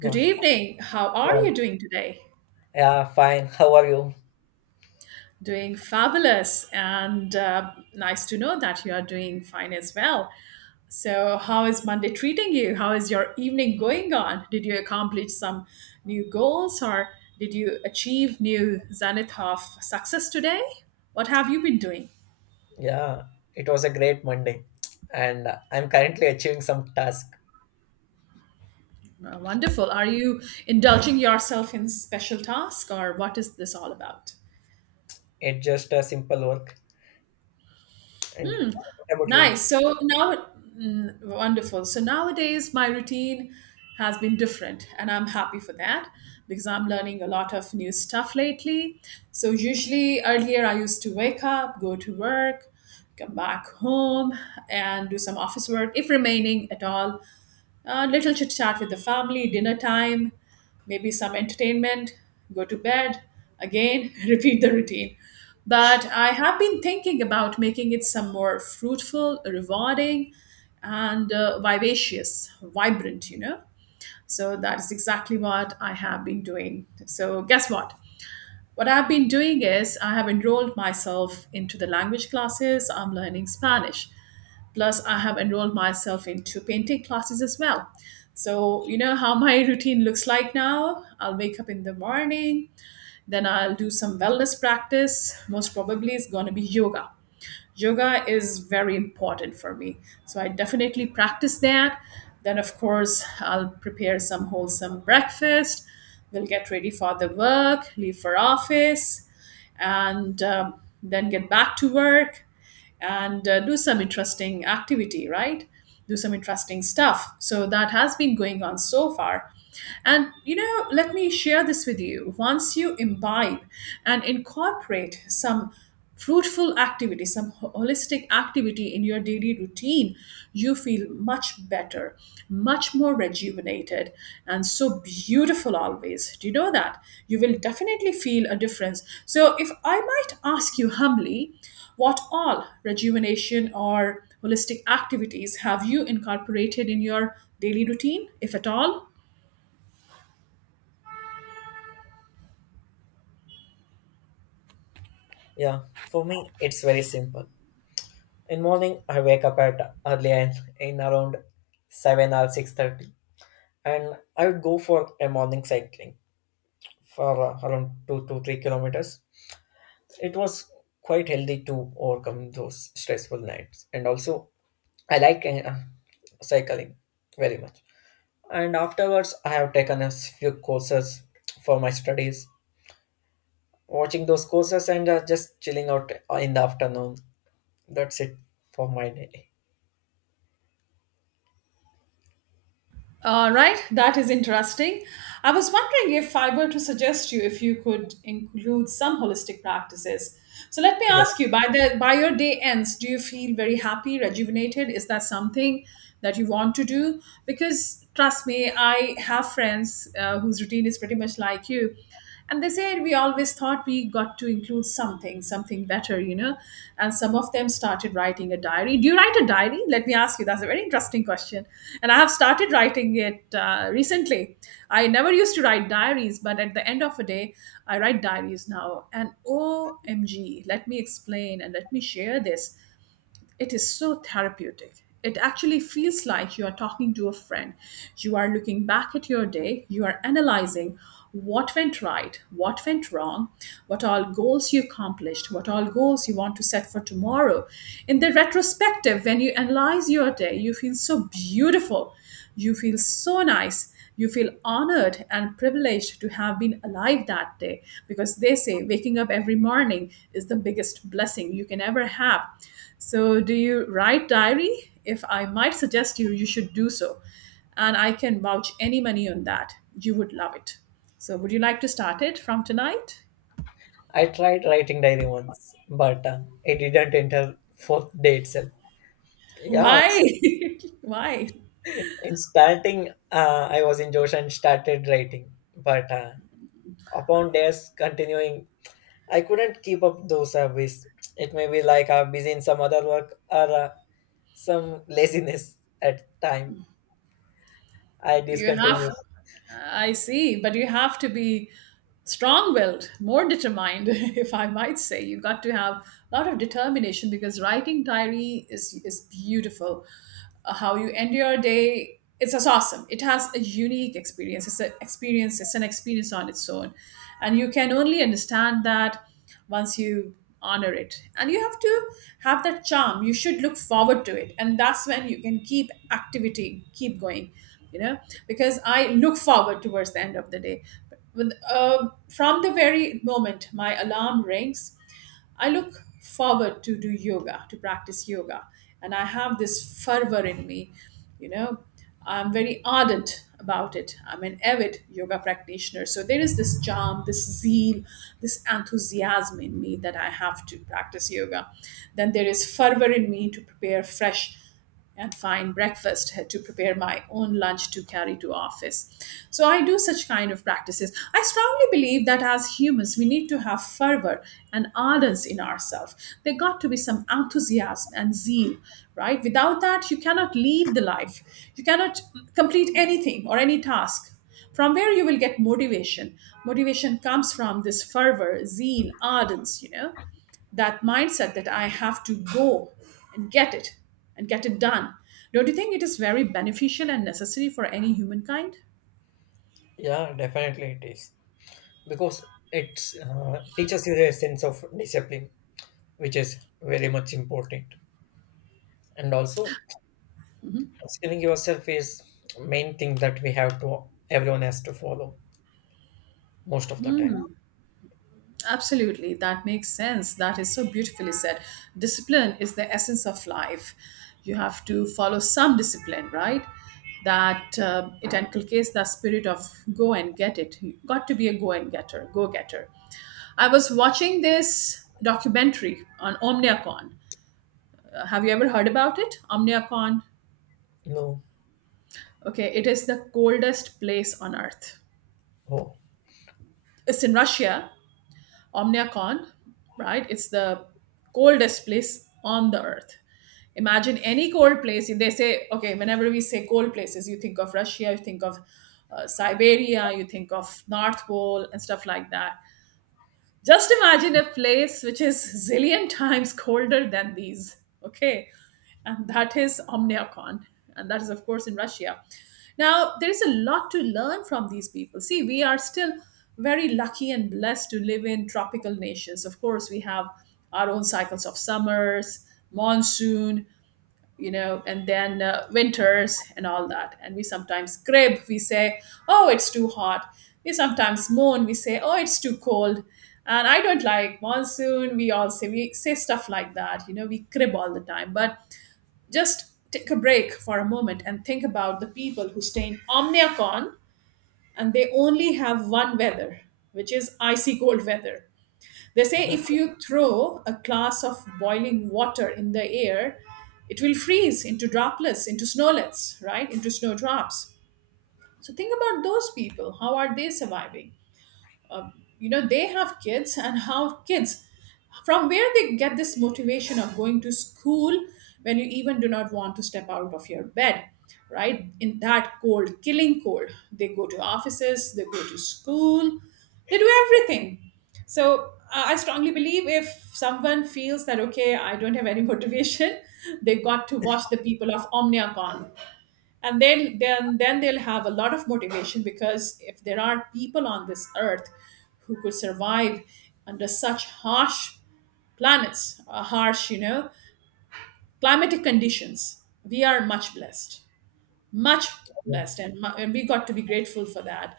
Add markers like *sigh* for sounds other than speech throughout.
Good evening. How are yeah, you doing today? yeah, fine. *laughs* How are you? Doing fabulous, and nice to know that you are doing fine as well. So, how is Monday treating you? How is your evening going on? Did you accomplish some new goals or did you achieve new zenith of success today? What have you been doing? Yeah, it was a great Monday, and I'm currently achieving some task. Wonderful. Are you indulging yourself in special task or what is this all about? It's just a simple work. And what about you? Nice. So now, wonderful. So nowadays, my routine has been different, and I'm happy for that because I'm learning a lot of new stuff lately. So, usually, earlier, I used to wake up, go to work, come back home, and do some office work if remaining at all. A little chit chat with the family, dinner time, maybe some entertainment, go to bed, again, *laughs* repeat the routine. But I have been thinking about making it some more fruitful, rewarding, and vivacious, vibrant, you know. So that is exactly what I have been doing. So, guess what? What I've been doing is I have enrolled myself into the language classes. I'm learning Spanish. Plus, I have enrolled myself into painting classes as well. So, you know how my *laughs* routine looks like now? I'll wake up in the morning, then I'll do some wellness practice. Most probably, it's going to be yoga. Yoga is very important for me. So, I definitely practice that. Then, of course, I'll prepare some wholesome breakfast. We'll get ready for the work, leave for office, and then get back to work and do some interesting activity, right? Do some interesting stuff. So that has been going on so far. And you know, let me share this with you. Once you imbibe and incorporate some fruitful activity, some holistic activity in your daily routine, you feel much better, much more rejuvenated, and so beautiful always. Do you know that? You will definitely feel a difference. So, if I might ask you humbly, what all rejuvenation or holistic activities have you incorporated in your daily routine, if at all? Yeah, for me, it's very simple. In morning, I wake up at early and in around 7 or 6:30, and I would go for a morning cycling for around 2 to 3 kilometers. It was quite healthy to overcome those stressful nights, and also I like cycling very much. And afterwards, I have taken a few courses for my studies, watching those courses and just chilling out in the afternoon. That's it for my day. All right, that is interesting. I was wondering if I were to suggest you if you could include some holistic practices. So let me Yeah. ask you, by the by your day ends, do you feel very happy, rejuvenated? Is that something that you want to do? Because trust me, I have friends whose routine is pretty much like you. And they said we always thought we got to include something, something better, you know. And some of them started writing a diary. Do you write a diary? Let me ask you. That's a very interesting question. And I have started writing it recently. I never used to write diaries, but at the end of a day, I write diaries now. And OMG, let me explain and let me share this. It is so therapeutic. It actually feels like you are talking to a friend. You are looking back at your day, you are analyzing what went right, what went wrong, what all goals you accomplished, what all goals you want to set for tomorrow. In the retrospective, when you analyze your day, you feel so beautiful, you feel so nice, you feel honored and privileged to have been alive that day because they say waking up every morning is the biggest blessing you can ever have. So, do you write diary? If I might suggest you, you should do so. And I can vouch any money on that. You would love it. So, would you like to start it from tonight? I tried writing diary once, but it didn't enter fourth day itself. yeah Why? it's, *laughs* Why? In starting, I was in josh and started writing, but upon days continuing, I couldn't keep up those habits. It may be like I'm busy in some other work, or some laziness at time I You discontinued. have, I see, but you have to be strong-willed, more determined, *laughs* if I might say. You got to have a lot of determination because writing diary is beautiful. How you end your day, it's just awesome. It has a unique experience. It's an experience. It's an experience on its own, and you can only understand that once you honor it, and you have to have that charm. You should look forward to it, and that's when you can keep activity keep going, you know, because I look forward towards the end of the day. But with, from the very moment my alarm rings, I look forward to do yoga, to practice yoga, and I have this fervor in me, you know. I'm very ardent about it. I'm an avid yoga practitioner. So there is this charm, this zeal, this enthusiasm in me that I have to practice yoga. Then there is fervor in me to prepare fresh and find breakfast, to prepare my own lunch to carry to office. So I do such kind of practices. I strongly believe that as humans we need to have fervor and ardence in ourselves. There got to be some enthusiasm and zeal, right? Without that you cannot lead the life. You cannot complete anything or any task. From where you will get motivation? Motivation comes from this fervor, zeal, ardence, you know, that mindset that I have to go and get it and get it done. Don't you think it is very beneficial and necessary for any humankind? Yeah, definitely it is, because it's teaches you a sense of discipline, which is very much important. And also, skilling yourself is main thing that we have to everyone has to follow most of the time. Absolutely, that makes sense. That is so beautifully said. Discipline is the essence of life. You have to follow some discipline, right? That it inculcates the spirit of go and get it. You got to be a go and getter, go getter. I was watching this documentary on OmniaCon. Have you ever heard about it? OmniaCon. No, Okay, it is the coldest place on earth. oh, It's in Russia, Omniacon, right? It's the coldest place on the earth. Imagine any cold place. They say, okay, whenever we say cold places, you think of Russia, you think of Siberia, you think of North Pole and stuff like that. Just imagine a place which is *laughs* zillion times colder than these. Okay. And that is Omniacon. And that is, of course, in Russia. Now, there is a lot to learn from these people. See, we are still very lucky and blessed to live in tropical nations. Of course, we have our own cycles of summers, monsoon, you know, and then winters and all that. And we sometimes crib, we say, oh, it's too hot. We sometimes moan, we say, oh, it's too cold. And I don't like monsoon. We all say, we say stuff like that, you know, we crib all the time. But just take a break for a moment and think about the people who stay in Omniacon, and they only have one weather, which is icy cold weather. They say if okay. you throw a glass of boiling water in the air, it will freeze into droplets, into snowlets, right? Into snowdrops. So think about those people. How are they surviving? You know, they have kids, and how kids, from where they get this motivation of going to school when you even do not want to step out of your bed, right? In that cold, killing cold, they go to offices, they go to school, they do everything. So I strongly believe if someone feels that okay, I don't have any motivation, *laughs* they got to watch the people of Omniacon, and then they'll have a lot of motivation. Because if there are people on this earth who could survive under such harsh planets, harsh, you know, climatic conditions, we are much blessed, much blessed. And we got to be grateful for that.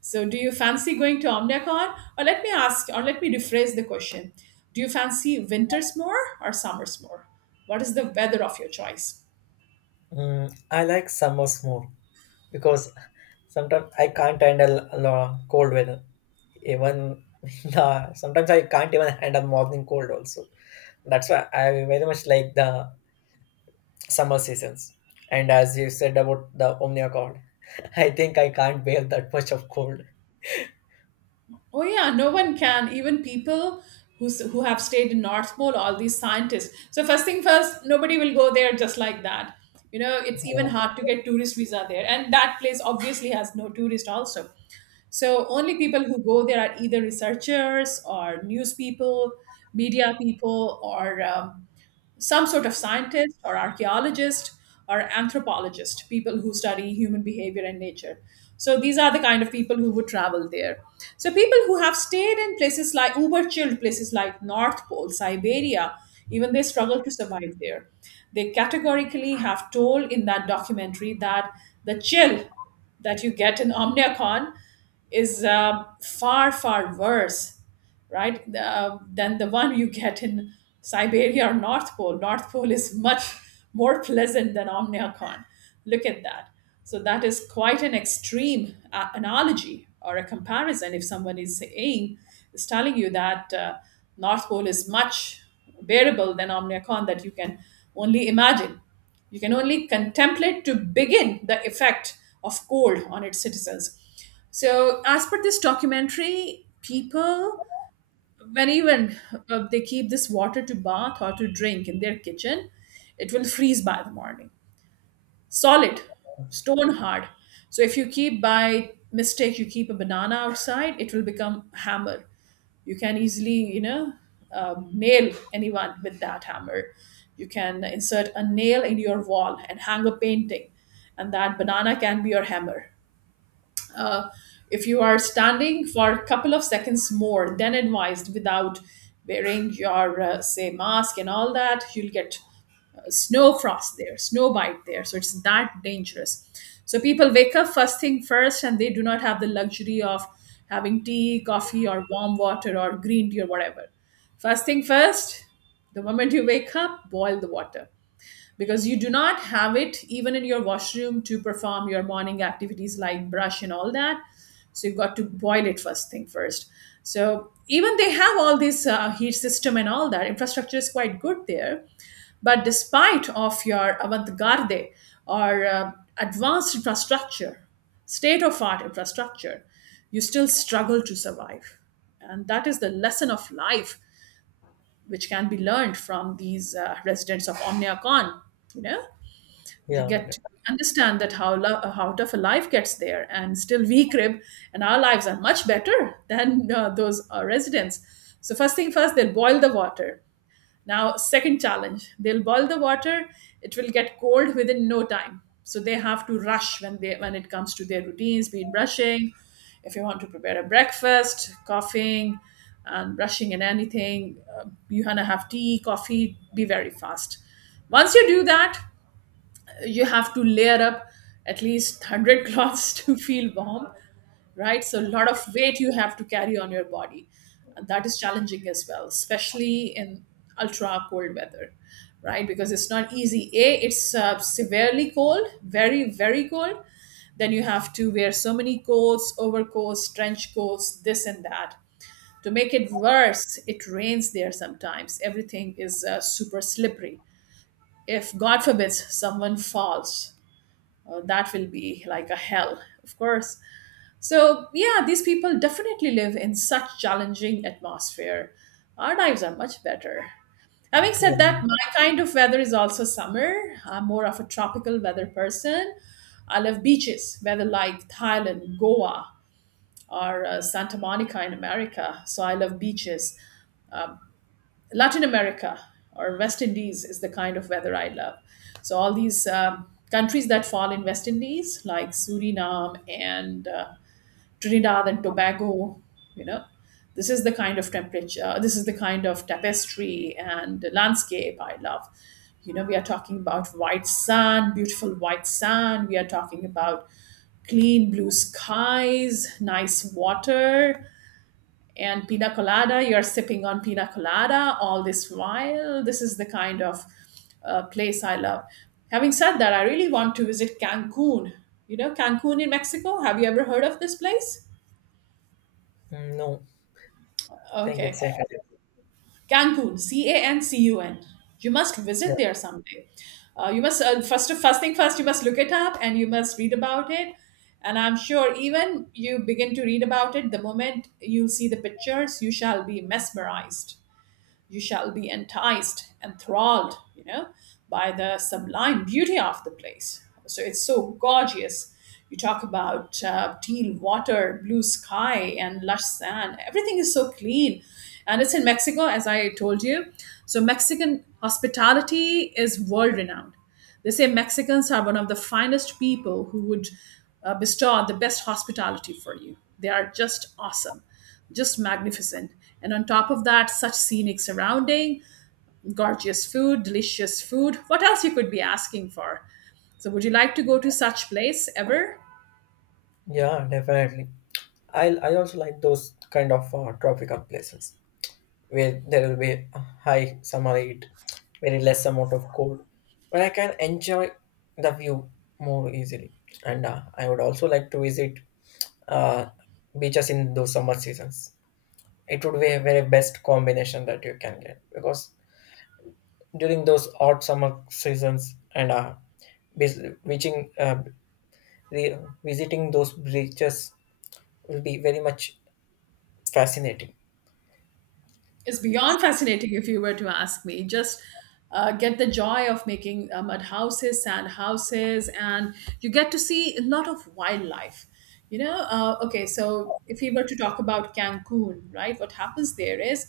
So do you fancy going to Omnicon, or let me ask, or let me rephrase the question, do you fancy winters more or summers more? What is the weather of your choice? Mm, I like summers more because sometimes I can't handle a lot cold weather. Even *laughs* the sometimes I can't even handle morning cold also. That's why I very much like the summer seasons. And as you said about the Omnia God, *laughs* I think I can't bear that much of cold. Oh yeah, no one can. Even people who have stayed in North Pole, all these scientists. So first thing first, nobody will go there just like that. You know, it's even So, hard to get tourist visa there, and that place obviously has no tourist also. So only people who go there are either researchers or news people, media people, or some sort of scientist or archaeologist or anthropologist, people who study human behavior and nature. So these are the kind of people who would travel there. So people who have stayed in places like uber chilled places like North Pole, Siberia, even they struggle to survive there. They categorically have told in that documentary that the chill that you get in Omniacon is far, far worse, right, than the one you get in Siberia or North Pole. North Pole is much *laughs* more pleasant than Omniacon. Look at that. So that is quite an extreme analogy or a comparison. If someone is saying, is telling you that North Pole is much bearable than Omniacon, that you can only imagine, you can only contemplate to begin the effect of cold on its citizens. So, as per this documentary, people, when even they keep this water to bath or to drink in their kitchen, it will freeze by the morning. Solid, stone hard. So if you keep by mistake, you keep a banana outside, it will become hammer. You can easily, nail anyone with that hammer. You can insert a nail in your wall and hang a painting, and that banana can be your hammer. uh, if you are standing for a couple of seconds more than advised without wearing your say mask and all that, you'll get snow frost there, snow bite there. So it's that dangerous. So people wake up first thing first, and they do not have the luxury of having tea, coffee, or warm water or green tea or whatever. First thing first, the moment you wake up, boil the water, because you do not have it even in your washroom to perform your morning activities like brush and all that. So you've got to boil it first thing first. So even they have all this heat system and all that. Infrastructure is quite good there, but despite of your avant-garde or advanced infrastructure, state of art infrastructure, you still struggle to survive. And that is the lesson of life, which can be learned from these residents of Omniacon. You know, you yeah, get to understand that how how tough a life gets there, and still we crib, and our lives are much better than those residents. So first thing first, they'll boil the water. Now second challenge, they'll boil the water, it will get cold within no time. So they have to rush when they when it comes to their routines, be it brushing. If you want to prepare a breakfast, coughing and brushing and anything, you want to have tea, coffee, be very fast. Once you do that, you have to layer up at least 100 cloths *laughs* to feel warm, right? So a lot of weight you have to carry on your body, and that is challenging as well, especially in ultra cold weather, right? Because it's not easy. A It's severely cold, very, very cold. Then you have to wear so many coats, overcoats, trench coats, this and that. To make it worse, it rains there sometimes, everything is super slippery. If god forbids, someone falls, that will be like a hell, of course. So, yeah, these people definitely live in such challenging atmosphere. Our lives are much better. Having said yeah. that, my kind of weather is also summer. I'm more of a tropical weather person. I love beaches, whether like Thailand, Goa, or Santa Monica in America. So I love beaches. Latin America or West Indies is the kind of weather I love. So all these countries that fall in West Indies, like Suriname and Trinidad and Tobago, you know, this is the kind of temperature, this is the kind of tapestry and landscape I love. You know, we are talking about white sand, beautiful white sand. We are talking about clean blue skies, nice water, and pina colada. You're sipping on pina colada all this while. This is the kind of place I love. Having said that, I really want to visit Cancun. You know, Cancun in Mexico, have you ever heard of this place? Mm, no, I think it's Okay. safe. Cancun, C A N C U N. You must Yeah, visit there someday. You must first thing first you must look it up and you must read about it. And I'm sure even you begin to read about it, the moment you see the pictures you shall be mesmerized. You shall be enticed, enthralled, you know, by the sublime beauty of the place. So it's so gorgeous. You talk about teal water, blue sky, and lush sand. Everything is so clean. And it's in Mexico, as I told you. So Mexican hospitality is world renowned. They say Mexicans are one of the finest people who would bestow the best hospitality for you. They are just awesome, just magnificent. And on top of that, such scenic surrounding, gorgeous food, delicious food. What else you could be asking for? So would you like to go to such place ever? yeah, definitely. I also like those kind of tropical places, where there will be a high summer heat, very less amount of cold, where I can enjoy the view more easily. And I would also like to visit uh, beaches in those summer seasons. It would be a very best combination that you can get, because during those hot summer seasons and vis- reaching uh, re- visiting those beaches will be very much fascinating. Is beyond fascinating, if you were to ask me. Just get the joy of making mud houses, sand houses, and you get to see a lot of wildlife. You know, okay, so if we were to talk about Cancun, right, what happens there is,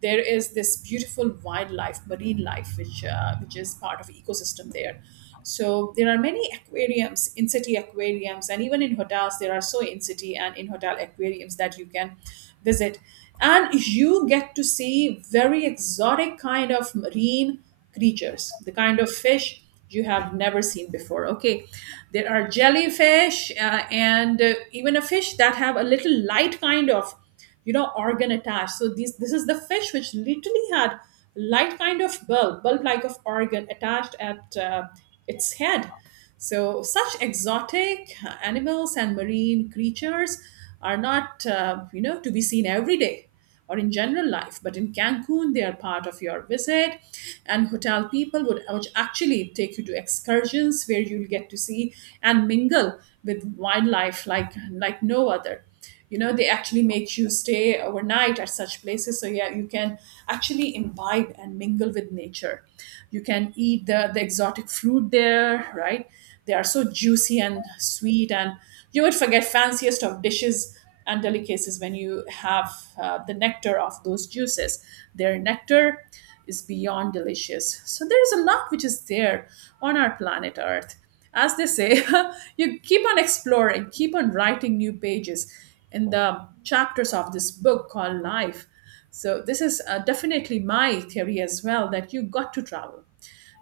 there is this beautiful wildlife, marine life, which is part of ecosystem there. So there are many aquariums, in-city aquariums, and even in hotels, there are so in-city and in-hotel aquariums that you can visit. And you get to see very exotic kind of marine creatures, the kind of fish you have never seen before. Okay, there are jellyfish and even a fish that have a little light kind of, you know, organ attached. So these this is the fish which literally had light kind of bulb like of organ attached at its head. So such exotic animals and marine creatures are not, you know, to be seen every day or in general life, but in Cancun they are part of your visit. And hotel people would, which actually take you to excursions where you'll get to see and mingle with wildlife like no other. You know, they actually make you stay overnight at such places. So yeah, you can actually imbibe and mingle with nature. You can eat the exotic fruit there, right? They are so juicy and sweet, and you would forget fanciest of dishes and delicacies when you have the nectar of those juices. Their nectar is beyond delicious. So there is a lot which is there on our planet Earth. As they say, *laughs* you keep on exploring, keep on writing new pages in the chapters of this book called Life. So this is definitely my theory as well, that you got to travel.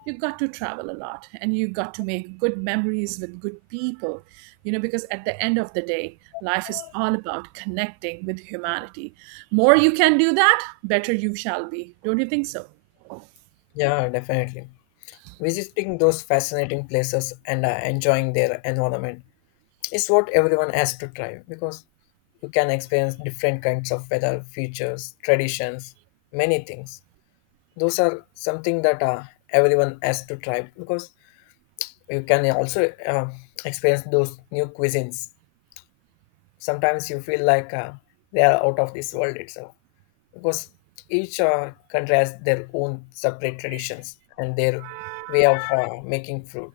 You got to travel a lot, and you got to make good memories with good people, you know, because at the end of the day, life is all about connecting with humanity. More you can do that, better you shall be. Don't you think so? Yeah, definitely. Visiting those fascinating places and enjoying their environment is what everyone has to try, because you can experience different kinds of weather, features, traditions, many things. Those are something that everyone has to try, because you can also experience those new cuisines. Sometimes you feel like they are out of this world itself, because each country has their own separate traditions and their way of making food,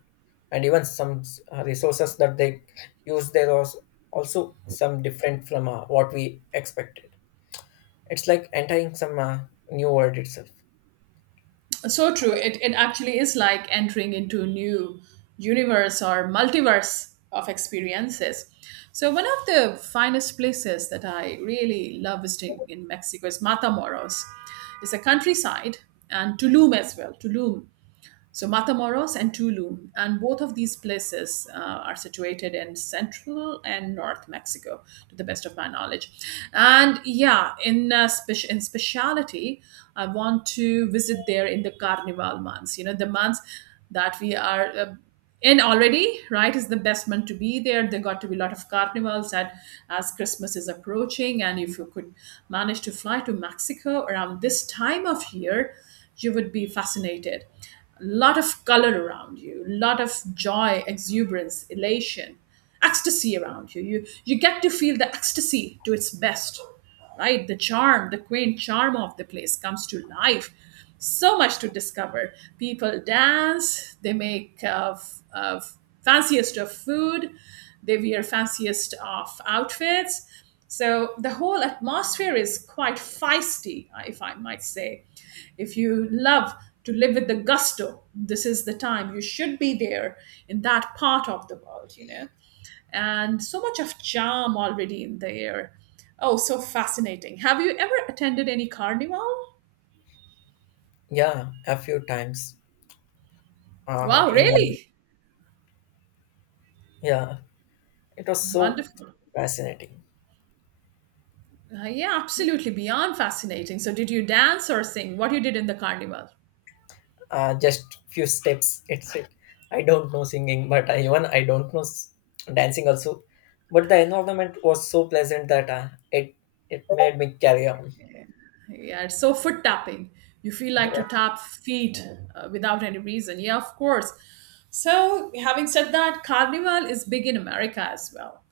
and even some resources that they use there was also some different from what we expected. It's like entering some new world itself. So true. It actually is like entering into a new universe or multiverse of experiences. So, one of the finest places that I really love visiting in Mexico is Matamoros. It's a countryside, and Tulum as well. Tulum. So Matamoros and Tulum, and both of these places are situated in central and north Mexico, to the best of my knowledge. And yeah, in speciality, I want to visit there in the Carnival months. You know, the months that we are in already, right? Is the best month to be there. There got to be a lot of carnivals, and as Christmas is approaching, and if you could manage to fly to Mexico around this time of year, you would be fascinated. Lot of color around you, lot of joy, exuberance, elation, ecstasy around you. You get to feel the ecstasy to its best, right? The charm, the quaint charm of the place comes to life. So much to discover. People dance. They make fanciest of food. They wear fanciest of outfits. So the whole atmosphere is quite feisty, if I might say. If you love to live with the gusto, this is the time you should be there, in that part of the world, you know. And so much of charm already in the air. Oh, so fascinating. Have you ever attended any carnival? Yeah, a few times. Wow, In really? Yeah, it was so Wonderful. fascinating. Yeah, absolutely. Beyond fascinating. So, did you dance or sing? What you did in the carnival? Just few steps. It's it I don't know singing, but even I don't know dancing also. But the environment was so pleasant that it made me carry on. Yeah, it's so foot tapping. You feel like Yeah, to tap feet without any reason. Yeah, of course. So, having said that, Carnival is big in America as well.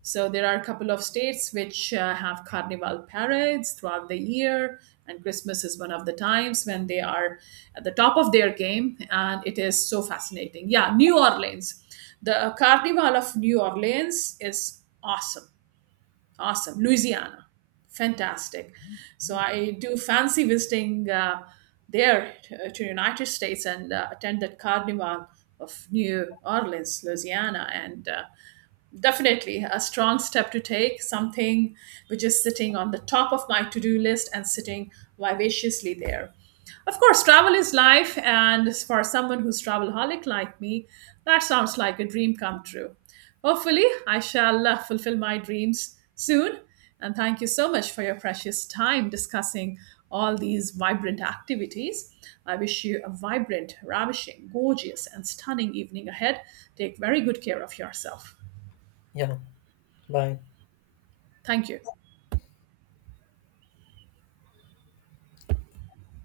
So, there are a couple of states which have Carnival parades throughout the year, and Christmas is one of the times when they are at the top of their game, and it is so fascinating. Yeah, New Orleans. The Carnival of New Orleans is awesome. Awesome. Louisiana. Fantastic. So I do fancy visiting there to United States, and attend that Carnival of New Orleans, Louisiana, and definitely a strong step to take, something which is sitting on the top of my to do list, and sitting vivaciously there. Of course, travel is life, and for someone who's travelholic like me, that sounds like a dream come true. Hopefully, I shall fulfill my dreams soon. And thank you so much for your precious time discussing all these vibrant activities. I wish you a vibrant, ravishing, gorgeous, and stunning evening ahead. Take very good care of yourself. yeah. Bye. Thank you.